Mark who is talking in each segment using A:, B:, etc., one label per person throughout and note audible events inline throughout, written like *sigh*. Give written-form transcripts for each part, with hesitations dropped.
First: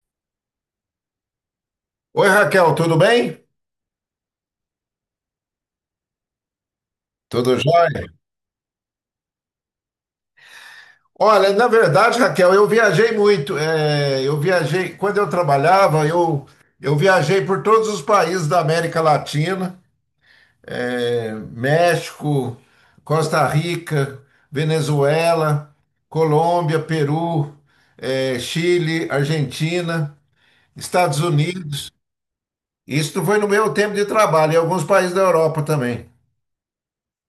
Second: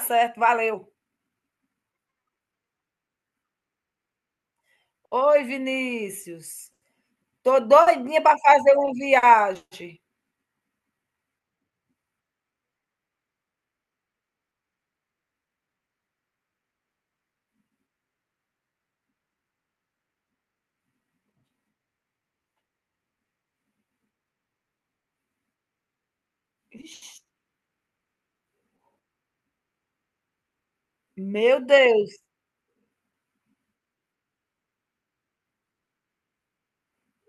A: Certo, valeu.
B: Oi, Raquel, tudo bem?
A: Oi, Vinícius.
B: Tudo
A: Tô
B: jóia?
A: doidinha para fazer uma viagem.
B: Olha, na verdade, Raquel, eu viajei muito. É, eu viajei, quando eu trabalhava, eu viajei por todos os países da América Latina, é, México, Costa Rica, Venezuela, Colômbia, Peru, é, Chile, Argentina, Estados
A: Meu
B: Unidos.
A: Deus,
B: Isso foi no meu tempo de trabalho, e alguns países da Europa também.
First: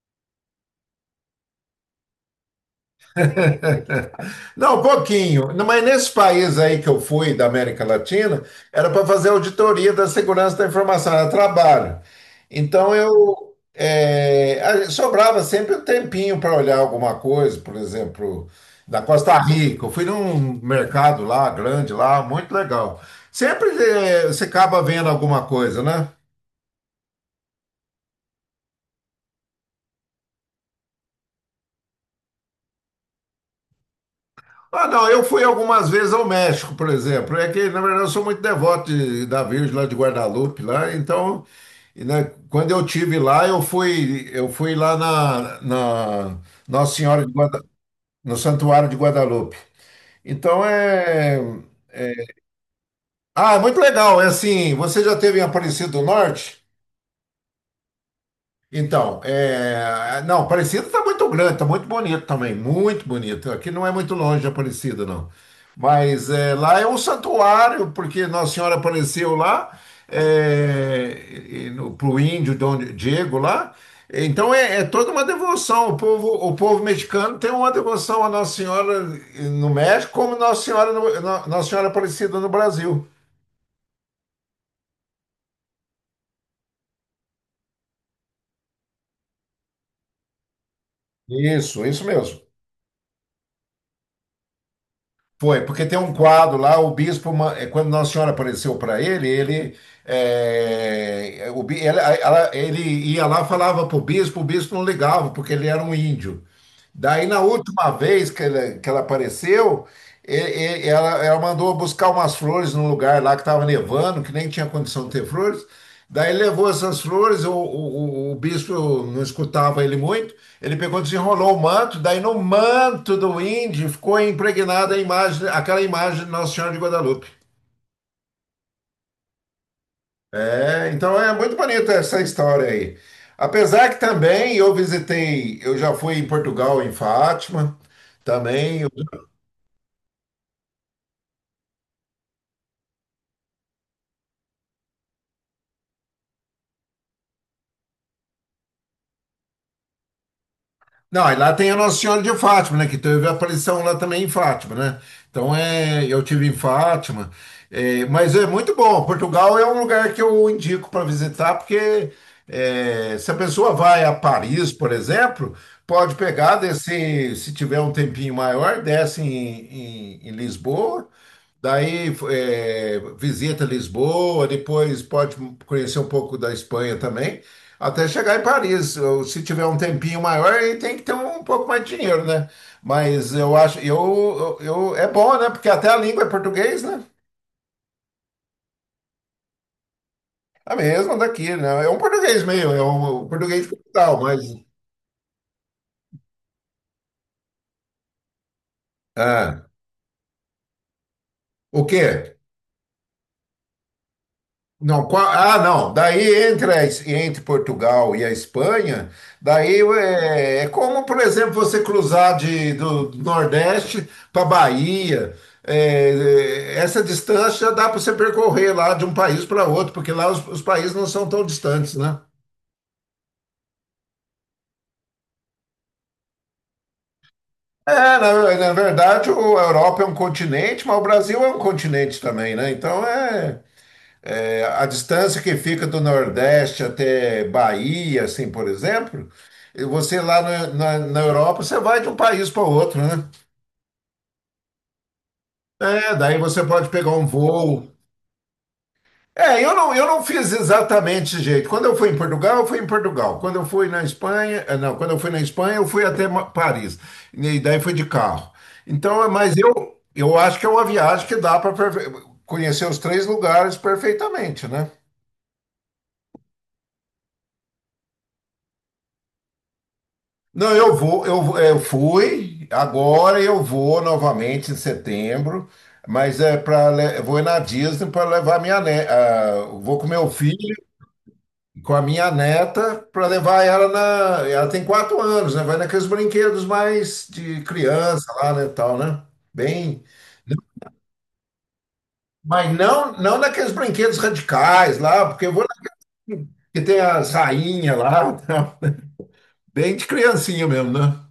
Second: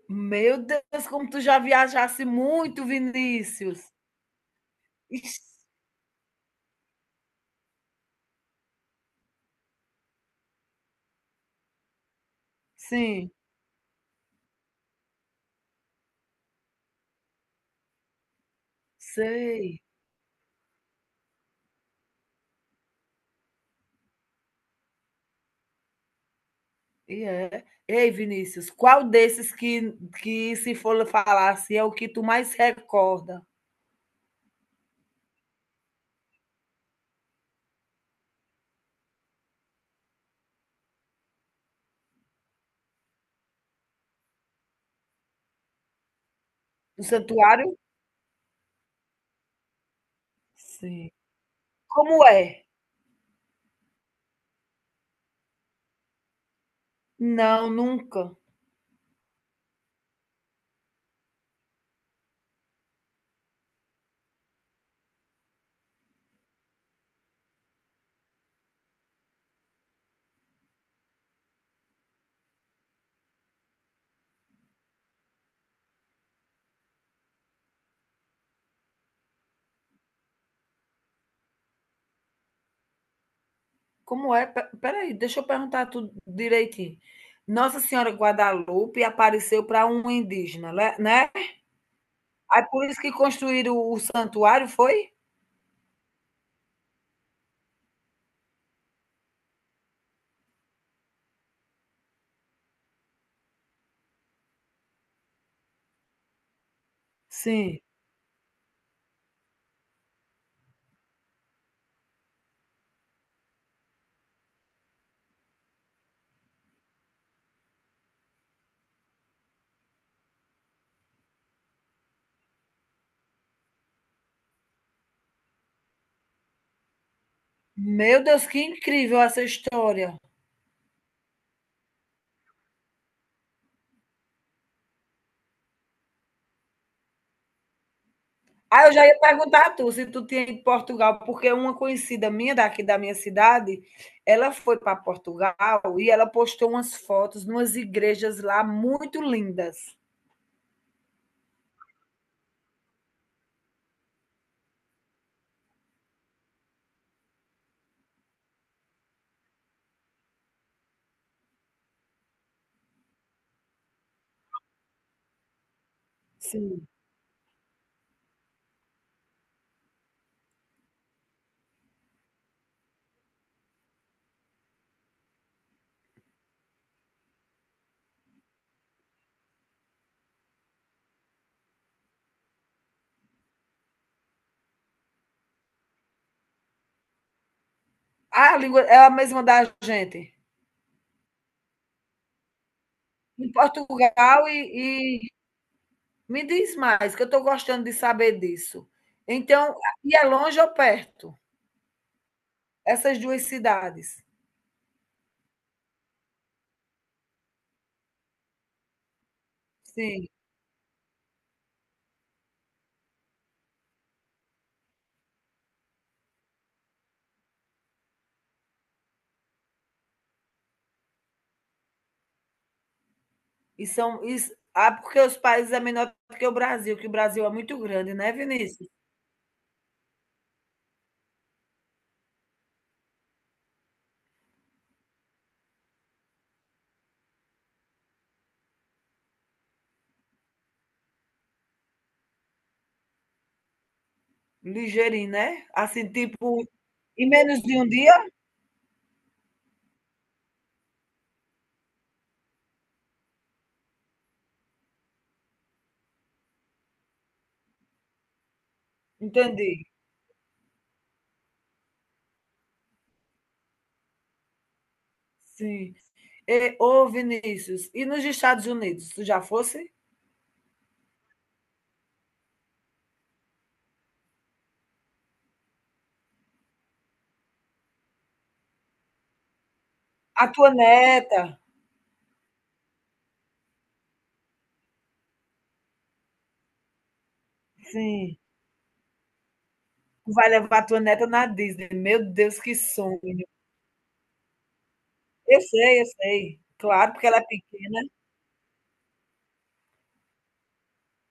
A: meu Deus, como tu já viajasse muito, Vinícius.
B: Não, um
A: Ixi.
B: pouquinho. Não, mas nesse país aí que eu fui, da América Latina, era para fazer auditoria da segurança da informação, era trabalho. Então eu
A: Sim.
B: sobrava sempre um tempinho para olhar alguma coisa, por exemplo, na Costa
A: Sei.
B: Rica. Eu fui num mercado lá, grande lá, muito legal. Sempre você acaba vendo alguma coisa, né?
A: E é. Ei, Vinícius, qual desses que se for falar assim, é o que tu mais recorda?
B: Ah, não, eu fui algumas vezes ao México, por exemplo. É que, na verdade, eu sou muito devoto da Virgem lá de Guadalupe, lá, então, e, né, quando eu tive lá, eu fui lá na, na Nossa
A: Do
B: Senhora de Guada,
A: santuário?
B: no Santuário de Guadalupe. Então
A: Sim.
B: é.
A: Como é?
B: Ah, é muito legal. É assim, você já teve em Aparecido do Norte?
A: Não, nunca.
B: Então, não, Aparecida está muito grande, está muito bonito também, muito bonito. Aqui não é muito longe de Aparecida, não. Mas é, lá é um santuário, porque Nossa Senhora apareceu lá é, para o índio Dom Diego lá. Então é, é toda uma devoção. O povo mexicano tem uma devoção a Nossa Senhora no México, como Nossa Senhora, Nossa Senhora Aparecida no Brasil.
A: Como é? Pe- Peraí, deixa eu perguntar tudo direitinho. Nossa Senhora Guadalupe apareceu para um indígena, né?
B: Isso mesmo.
A: Aí por isso que construíram o santuário, foi?
B: Foi, porque tem um quadro lá, o bispo, quando Nossa Senhora apareceu para ele, ele, é, o, bi- ela- ela- ele ia lá, falava para o bispo não ligava, porque ele era um índio. Daí, na
A: Sim.
B: última vez que ela, apareceu, ela mandou buscar umas flores num lugar lá que estava nevando, que nem tinha condição de ter flores. Daí levou essas flores, o bispo não escutava ele muito, ele pegou, desenrolou o manto, daí no manto do índio ficou impregnada a imagem, aquela imagem de Nossa Senhora de Guadalupe.
A: Meu Deus, que incrível essa história.
B: É, então é muito bonita essa história aí. Apesar que também eu visitei, eu já fui em Portugal, em Fátima, também.
A: Ah, eu já ia perguntar a tu se tu tinha ido para Portugal, porque uma conhecida minha daqui da minha cidade, ela foi para Portugal e ela postou umas fotos de umas igrejas lá muito lindas.
B: Não, e lá tem a Nossa Senhora de Fátima, né? Que teve a aparição lá também em Fátima, né? Então, eu tive em Fátima, mas é muito bom. Portugal é um lugar que eu indico para visitar, porque se a pessoa vai a Paris, por exemplo, pode pegar,
A: Sim.
B: descer, se tiver um tempinho maior, desce em, em Lisboa, daí visita Lisboa, depois pode conhecer um pouco da Espanha também. Até chegar em Paris, se tiver um tempinho maior, aí tem que ter um pouco mais de dinheiro, né? Mas eu acho, é bom, né? Porque até a língua é português, né?
A: Ah, a língua é a mesma da gente.
B: É a mesma daqui, né? É um português meio, é um
A: Em
B: português capital, mas.
A: Portugal e me diz mais, que eu estou gostando de saber disso.
B: Ah,
A: Então, e é longe ou perto?
B: o quê?
A: Essas duas cidades.
B: Não, não. Daí entre, entre Portugal e a Espanha, daí
A: Sim.
B: é como, por exemplo, você cruzar de, do Nordeste para Bahia. É, essa distância dá para você percorrer lá de um país para outro, porque lá os países não são tão distantes, né?
A: E são. E, ah, porque os países é menor do que o Brasil é muito
B: É,
A: grande, né,
B: na
A: Vinícius?
B: verdade, a Europa é um continente, mas o Brasil é um continente também, né? Então é. É, a distância que fica do Nordeste até Bahia, assim, por exemplo, e você lá na, na Europa, você vai de um país para outro, né?
A: Ligeirinho, né? Assim,
B: É, daí você
A: tipo,
B: pode pegar um
A: em menos de um
B: voo.
A: dia?
B: É, eu não fiz exatamente esse jeito. Quando eu fui em Portugal, eu fui em Portugal. Quando eu fui na Espanha, não, quando eu fui na Espanha, eu fui até Paris. E daí fui de carro. Então, mas
A: Entendi.
B: eu acho que é uma viagem que dá para conhecer os três lugares perfeitamente, né?
A: Sim. E, ô, Vinícius, e nos Estados Unidos, tu já fosse?
B: Não, eu vou, eu fui, agora eu vou novamente em setembro, mas é para eu vou ir na Disney para levar minha vou com meu
A: A tua
B: filho,
A: neta?
B: com a minha neta, para levar ela ela tem 4 anos, né? Vai naqueles brinquedos mais de criança
A: Sim.
B: lá, né, tal, né? Bem,
A: Vai levar tua neta na Disney. Meu Deus,
B: mas
A: que
B: não,
A: sonho.
B: não naqueles brinquedos radicais lá, porque eu
A: Eu
B: vou
A: sei, eu sei.
B: que tem
A: Claro, porque
B: as
A: ela é
B: rainhas
A: pequena.
B: lá, *laughs* bem de criancinha mesmo, né?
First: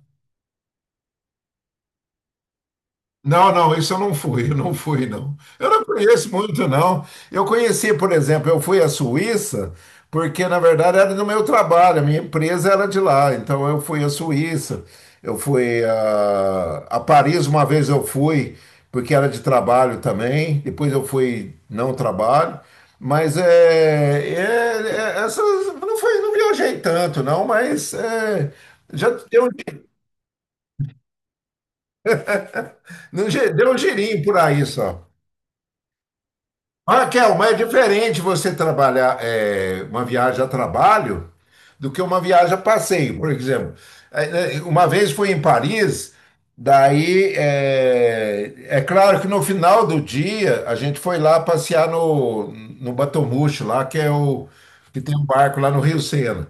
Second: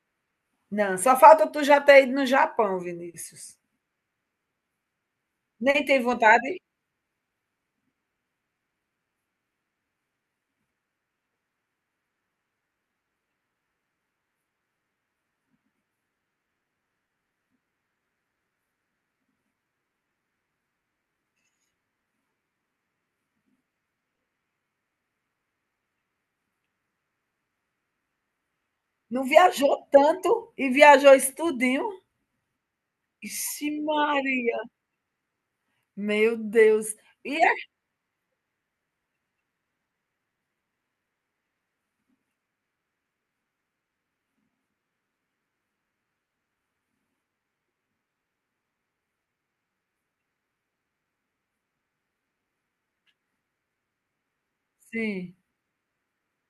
A: Não, só falta tu já ter ido no Japão,
B: Não,
A: Vinícius.
B: não, isso eu não fui, *laughs* eu não fui, não. Eu não
A: Nem tem
B: conheço
A: vontade?
B: muito, não. Eu conheci, por exemplo, eu fui à Suíça, porque na verdade era do meu trabalho, a minha empresa era de lá, então eu fui à Suíça, eu fui a Paris uma vez eu fui, porque era de trabalho também, depois eu fui não trabalho, mas é- é- essas, não foi, não viajei tanto, não, mas é, já
A: Não
B: deu,
A: viajou tanto e viajou isso tudinho.
B: deu
A: Ixi,
B: um girinho por
A: Maria.
B: aí só.
A: Meu Deus.
B: Raquel,
A: E é
B: mas é diferente você trabalhar uma viagem a trabalho do que uma viagem a passeio. Por exemplo, uma vez fui em Paris, daí é claro que no final do dia a gente foi lá passear no, no Batomuxo, lá que é o que tem um
A: assim,
B: barco lá no Rio Sena.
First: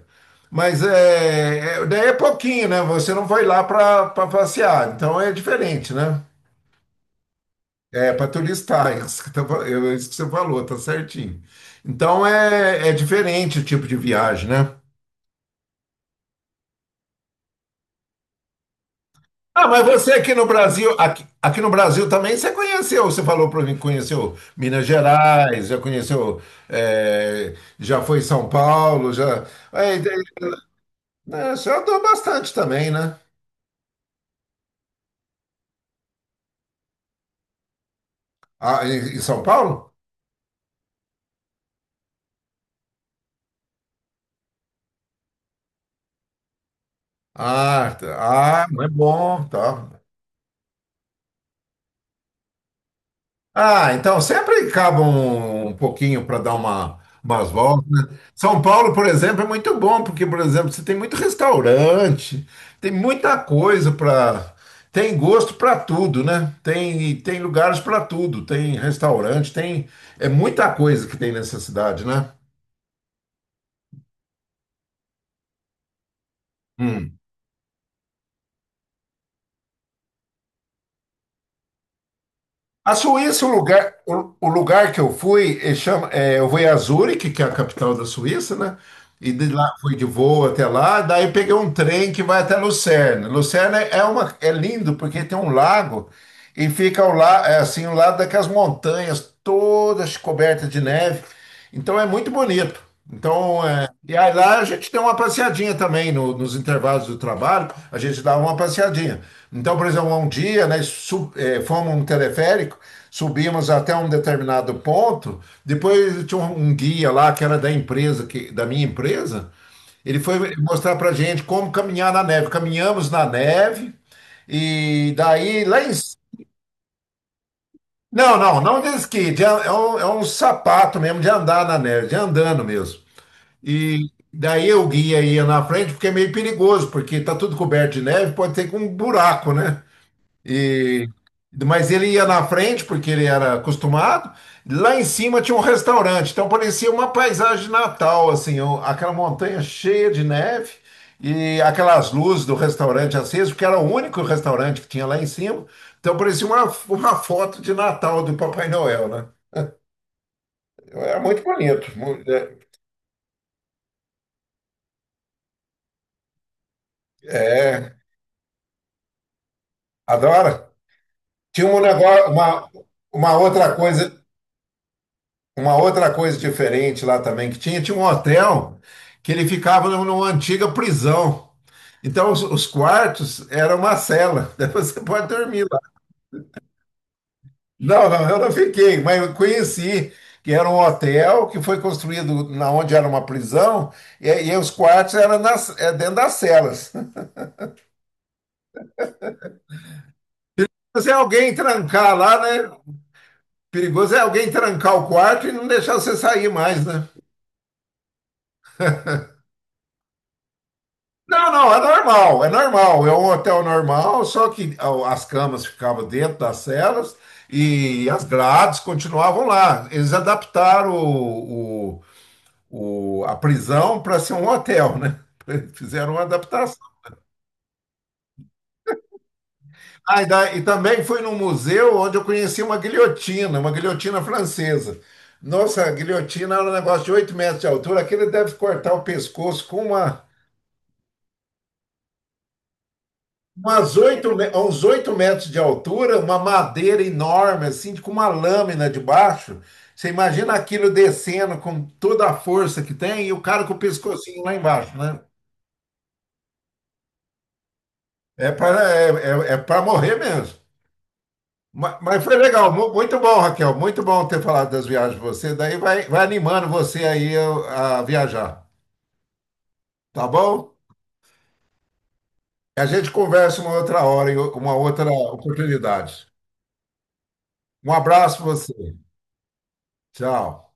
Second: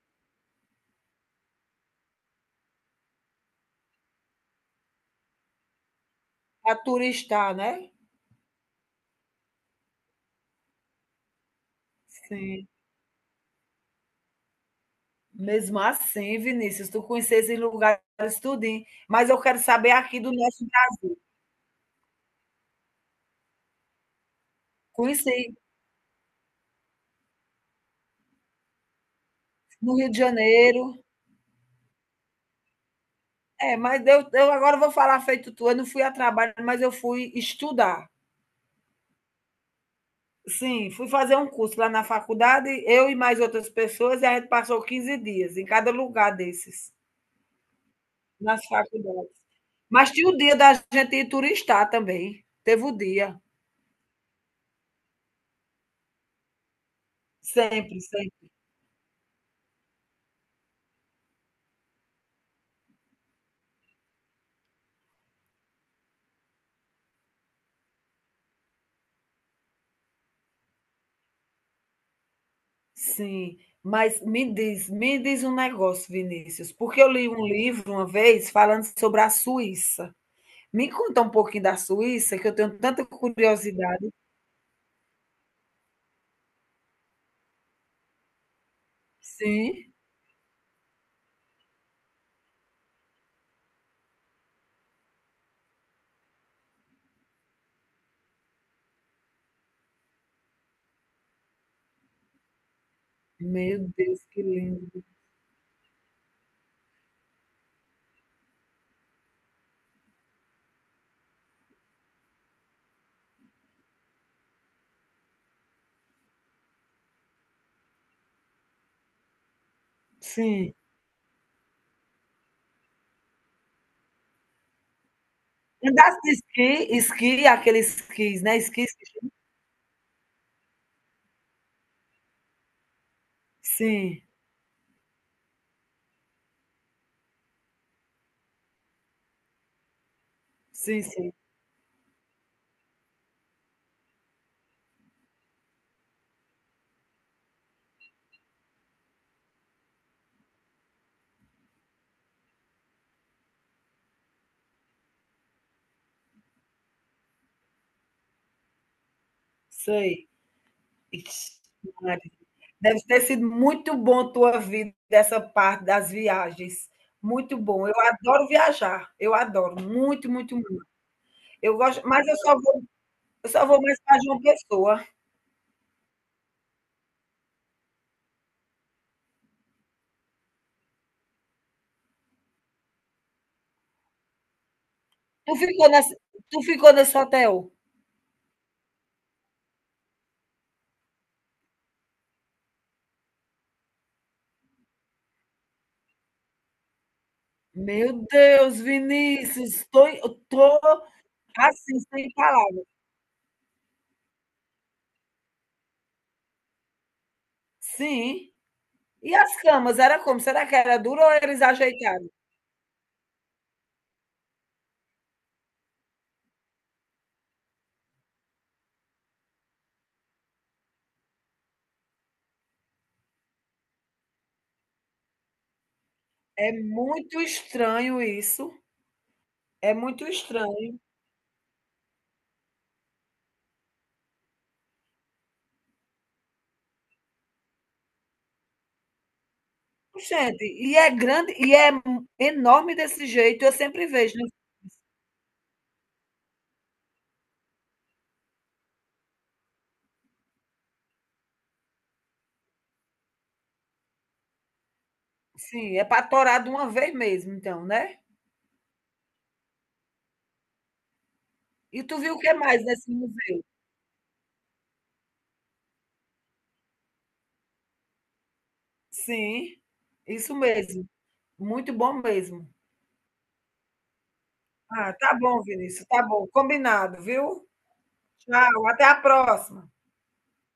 B: Mas daí é pouquinho, né? Você não foi lá para passear, então é diferente, né?
A: a turistar, né?
B: É, para tu listar, é isso é isso que você falou, tá certinho. Então
A: Sim.
B: é diferente o tipo de viagem, né?
A: Mesmo assim, Vinícius, tu conheces esses lugares tudinho. Mas eu quero
B: Ah, mas
A: saber
B: você
A: aqui do
B: aqui no
A: nosso...
B: Brasil, aqui no Brasil também você conheceu, você falou para mim que conheceu Minas
A: Conheci
B: Gerais, já conheceu, já foi em São Paulo, já. É,
A: no
B: é,
A: Rio de Janeiro.
B: né, você andou bastante também, né?
A: É, mas eu agora vou falar feito tu. Eu não fui a trabalho, mas eu fui estudar.
B: Ah, em São Paulo?
A: Sim, fui fazer um curso lá na faculdade, eu e mais outras pessoas, e a gente passou 15 dias em cada lugar desses,
B: Ah, tá.
A: nas
B: Ah, não é
A: faculdades.
B: bom, tá.
A: Mas tinha o dia da gente ir turistar também. Teve o dia.
B: Ah, então sempre acaba um pouquinho para dar uma, umas voltas,
A: Sempre,
B: né?
A: sempre.
B: São Paulo, por exemplo, é muito bom, porque, por exemplo, você tem muito restaurante, tem muita coisa para. Tem gosto para tudo, né? Tem lugares para tudo, tem restaurante, tem. É muita coisa que tem nessa cidade, né?
A: Sim. Mas me diz um negócio, Vinícius, porque eu
B: Hum.
A: li um livro uma vez falando sobre a Suíça. Me conta um pouquinho da Suíça, que eu tenho
B: A
A: tanta
B: Suíça, o lugar,
A: curiosidade.
B: o, o lugar que eu fui, eu fui a Zurique, que é a capital da Suíça, né? E de lá
A: Sim.
B: fui de voo até lá, daí peguei um trem que vai até Lucerna. Lucerna é uma é lindo porque tem um lago e fica é assim, ao lado daquelas montanhas todas cobertas de neve. Então é muito bonito. Então,
A: Meu
B: e
A: Deus,
B: aí
A: que
B: lá a gente tem
A: lindo.
B: uma passeadinha também nos intervalos do trabalho, a gente dava uma passeadinha. Então, por exemplo, um dia, né, fomos um teleférico, subimos até um determinado ponto, depois tinha um guia lá que era da empresa, da minha empresa, ele foi
A: Sim.
B: mostrar pra gente como caminhar na neve. Caminhamos na neve e daí lá em...
A: Andasse de esqui, aqueles
B: Não,
A: esquis, né,
B: não, não de
A: esquis.
B: esqui, é um sapato mesmo de andar na neve, de andando mesmo. E
A: Sim,
B: daí eu guia ia na frente, porque é meio perigoso, porque tá tudo coberto de neve, pode ter com um buraco, né?
A: sim,
B: E,
A: sim,
B: mas ele ia na frente, porque ele era acostumado. Lá em cima tinha um restaurante, então parecia uma paisagem de Natal, assim, ó, aquela montanha cheia de neve e aquelas luzes do restaurante acesas, porque era o único restaurante que tinha lá em cima. Então parecia uma foto de Natal do Papai Noel, né?
A: sei.
B: Era muito
A: Ixi,
B: bonito. mu-
A: Maria.
B: É,
A: Deve ter sido muito bom tua vida, essa parte das viagens, muito bom. Eu
B: é,
A: adoro viajar, eu adoro, muito, muito,
B: adora.
A: muito.
B: Tinha
A: Eu
B: um
A: gosto mas
B: negócio,
A: eu só vou
B: uma
A: eu só
B: outra
A: vou mais
B: coisa,
A: pra João Pessoa.
B: uma outra coisa diferente lá também que tinha um hotel que ele ficava numa antiga prisão. Então os quartos eram uma cela, *laughs* daí você pode
A: Tu
B: dormir lá.
A: ficou nesse Tu ficou nesse hotel?
B: Não, não, eu não fiquei, mas eu conheci que era um hotel que foi construído na onde era uma prisão e os quartos eram dentro das celas.
A: Meu Deus, Vinícius, tô,
B: Mas se alguém
A: assim,
B: trancar
A: sem
B: lá, né?
A: palavras.
B: Perigoso é alguém trancar o quarto e não deixar você sair mais, né?
A: Sim. E as camas, era como? Será que era dura ou
B: Não,
A: eles
B: não, é
A: ajeitaram?
B: normal, é normal. É um hotel normal, só que ó, as camas ficavam dentro das celas e as grades continuavam lá. Eles adaptaram a prisão para ser um hotel, né? *laughs* Fizeram uma
A: É
B: adaptação.
A: muito estranho isso. É
B: Ah,
A: muito
B: e
A: estranho.
B: também fui num museu onde eu conheci uma guilhotina francesa. Nossa, a guilhotina era um negócio de 8 metros de altura, aquele deve cortar o pescoço com uma,
A: Gente, e é grande, e é enorme desse jeito, eu
B: umas
A: sempre
B: oito,
A: vejo, né?
B: uns 8 metros de altura, uma madeira enorme, assim, com uma lâmina debaixo. Você imagina aquilo descendo com toda a força que tem e o cara com o pescocinho lá embaixo, né?
A: Sim, é para torar de uma vez mesmo, então, né?
B: É para é, é para morrer mesmo.
A: E tu
B: Mas,
A: viu
B: foi
A: o que
B: legal,
A: mais nesse
B: muito bom,
A: museu?
B: Raquel, muito bom ter falado das viagens de você. Daí vai, vai animando você aí a viajar,
A: Sim,
B: tá
A: isso
B: bom?
A: mesmo. Muito bom mesmo.
B: A gente conversa uma outra hora, em uma outra
A: Ah, tá bom, Vinícius, tá
B: oportunidade.
A: bom. Combinado, viu?
B: Um abraço para você.
A: Tchau, até a próxima.
B: Tchau.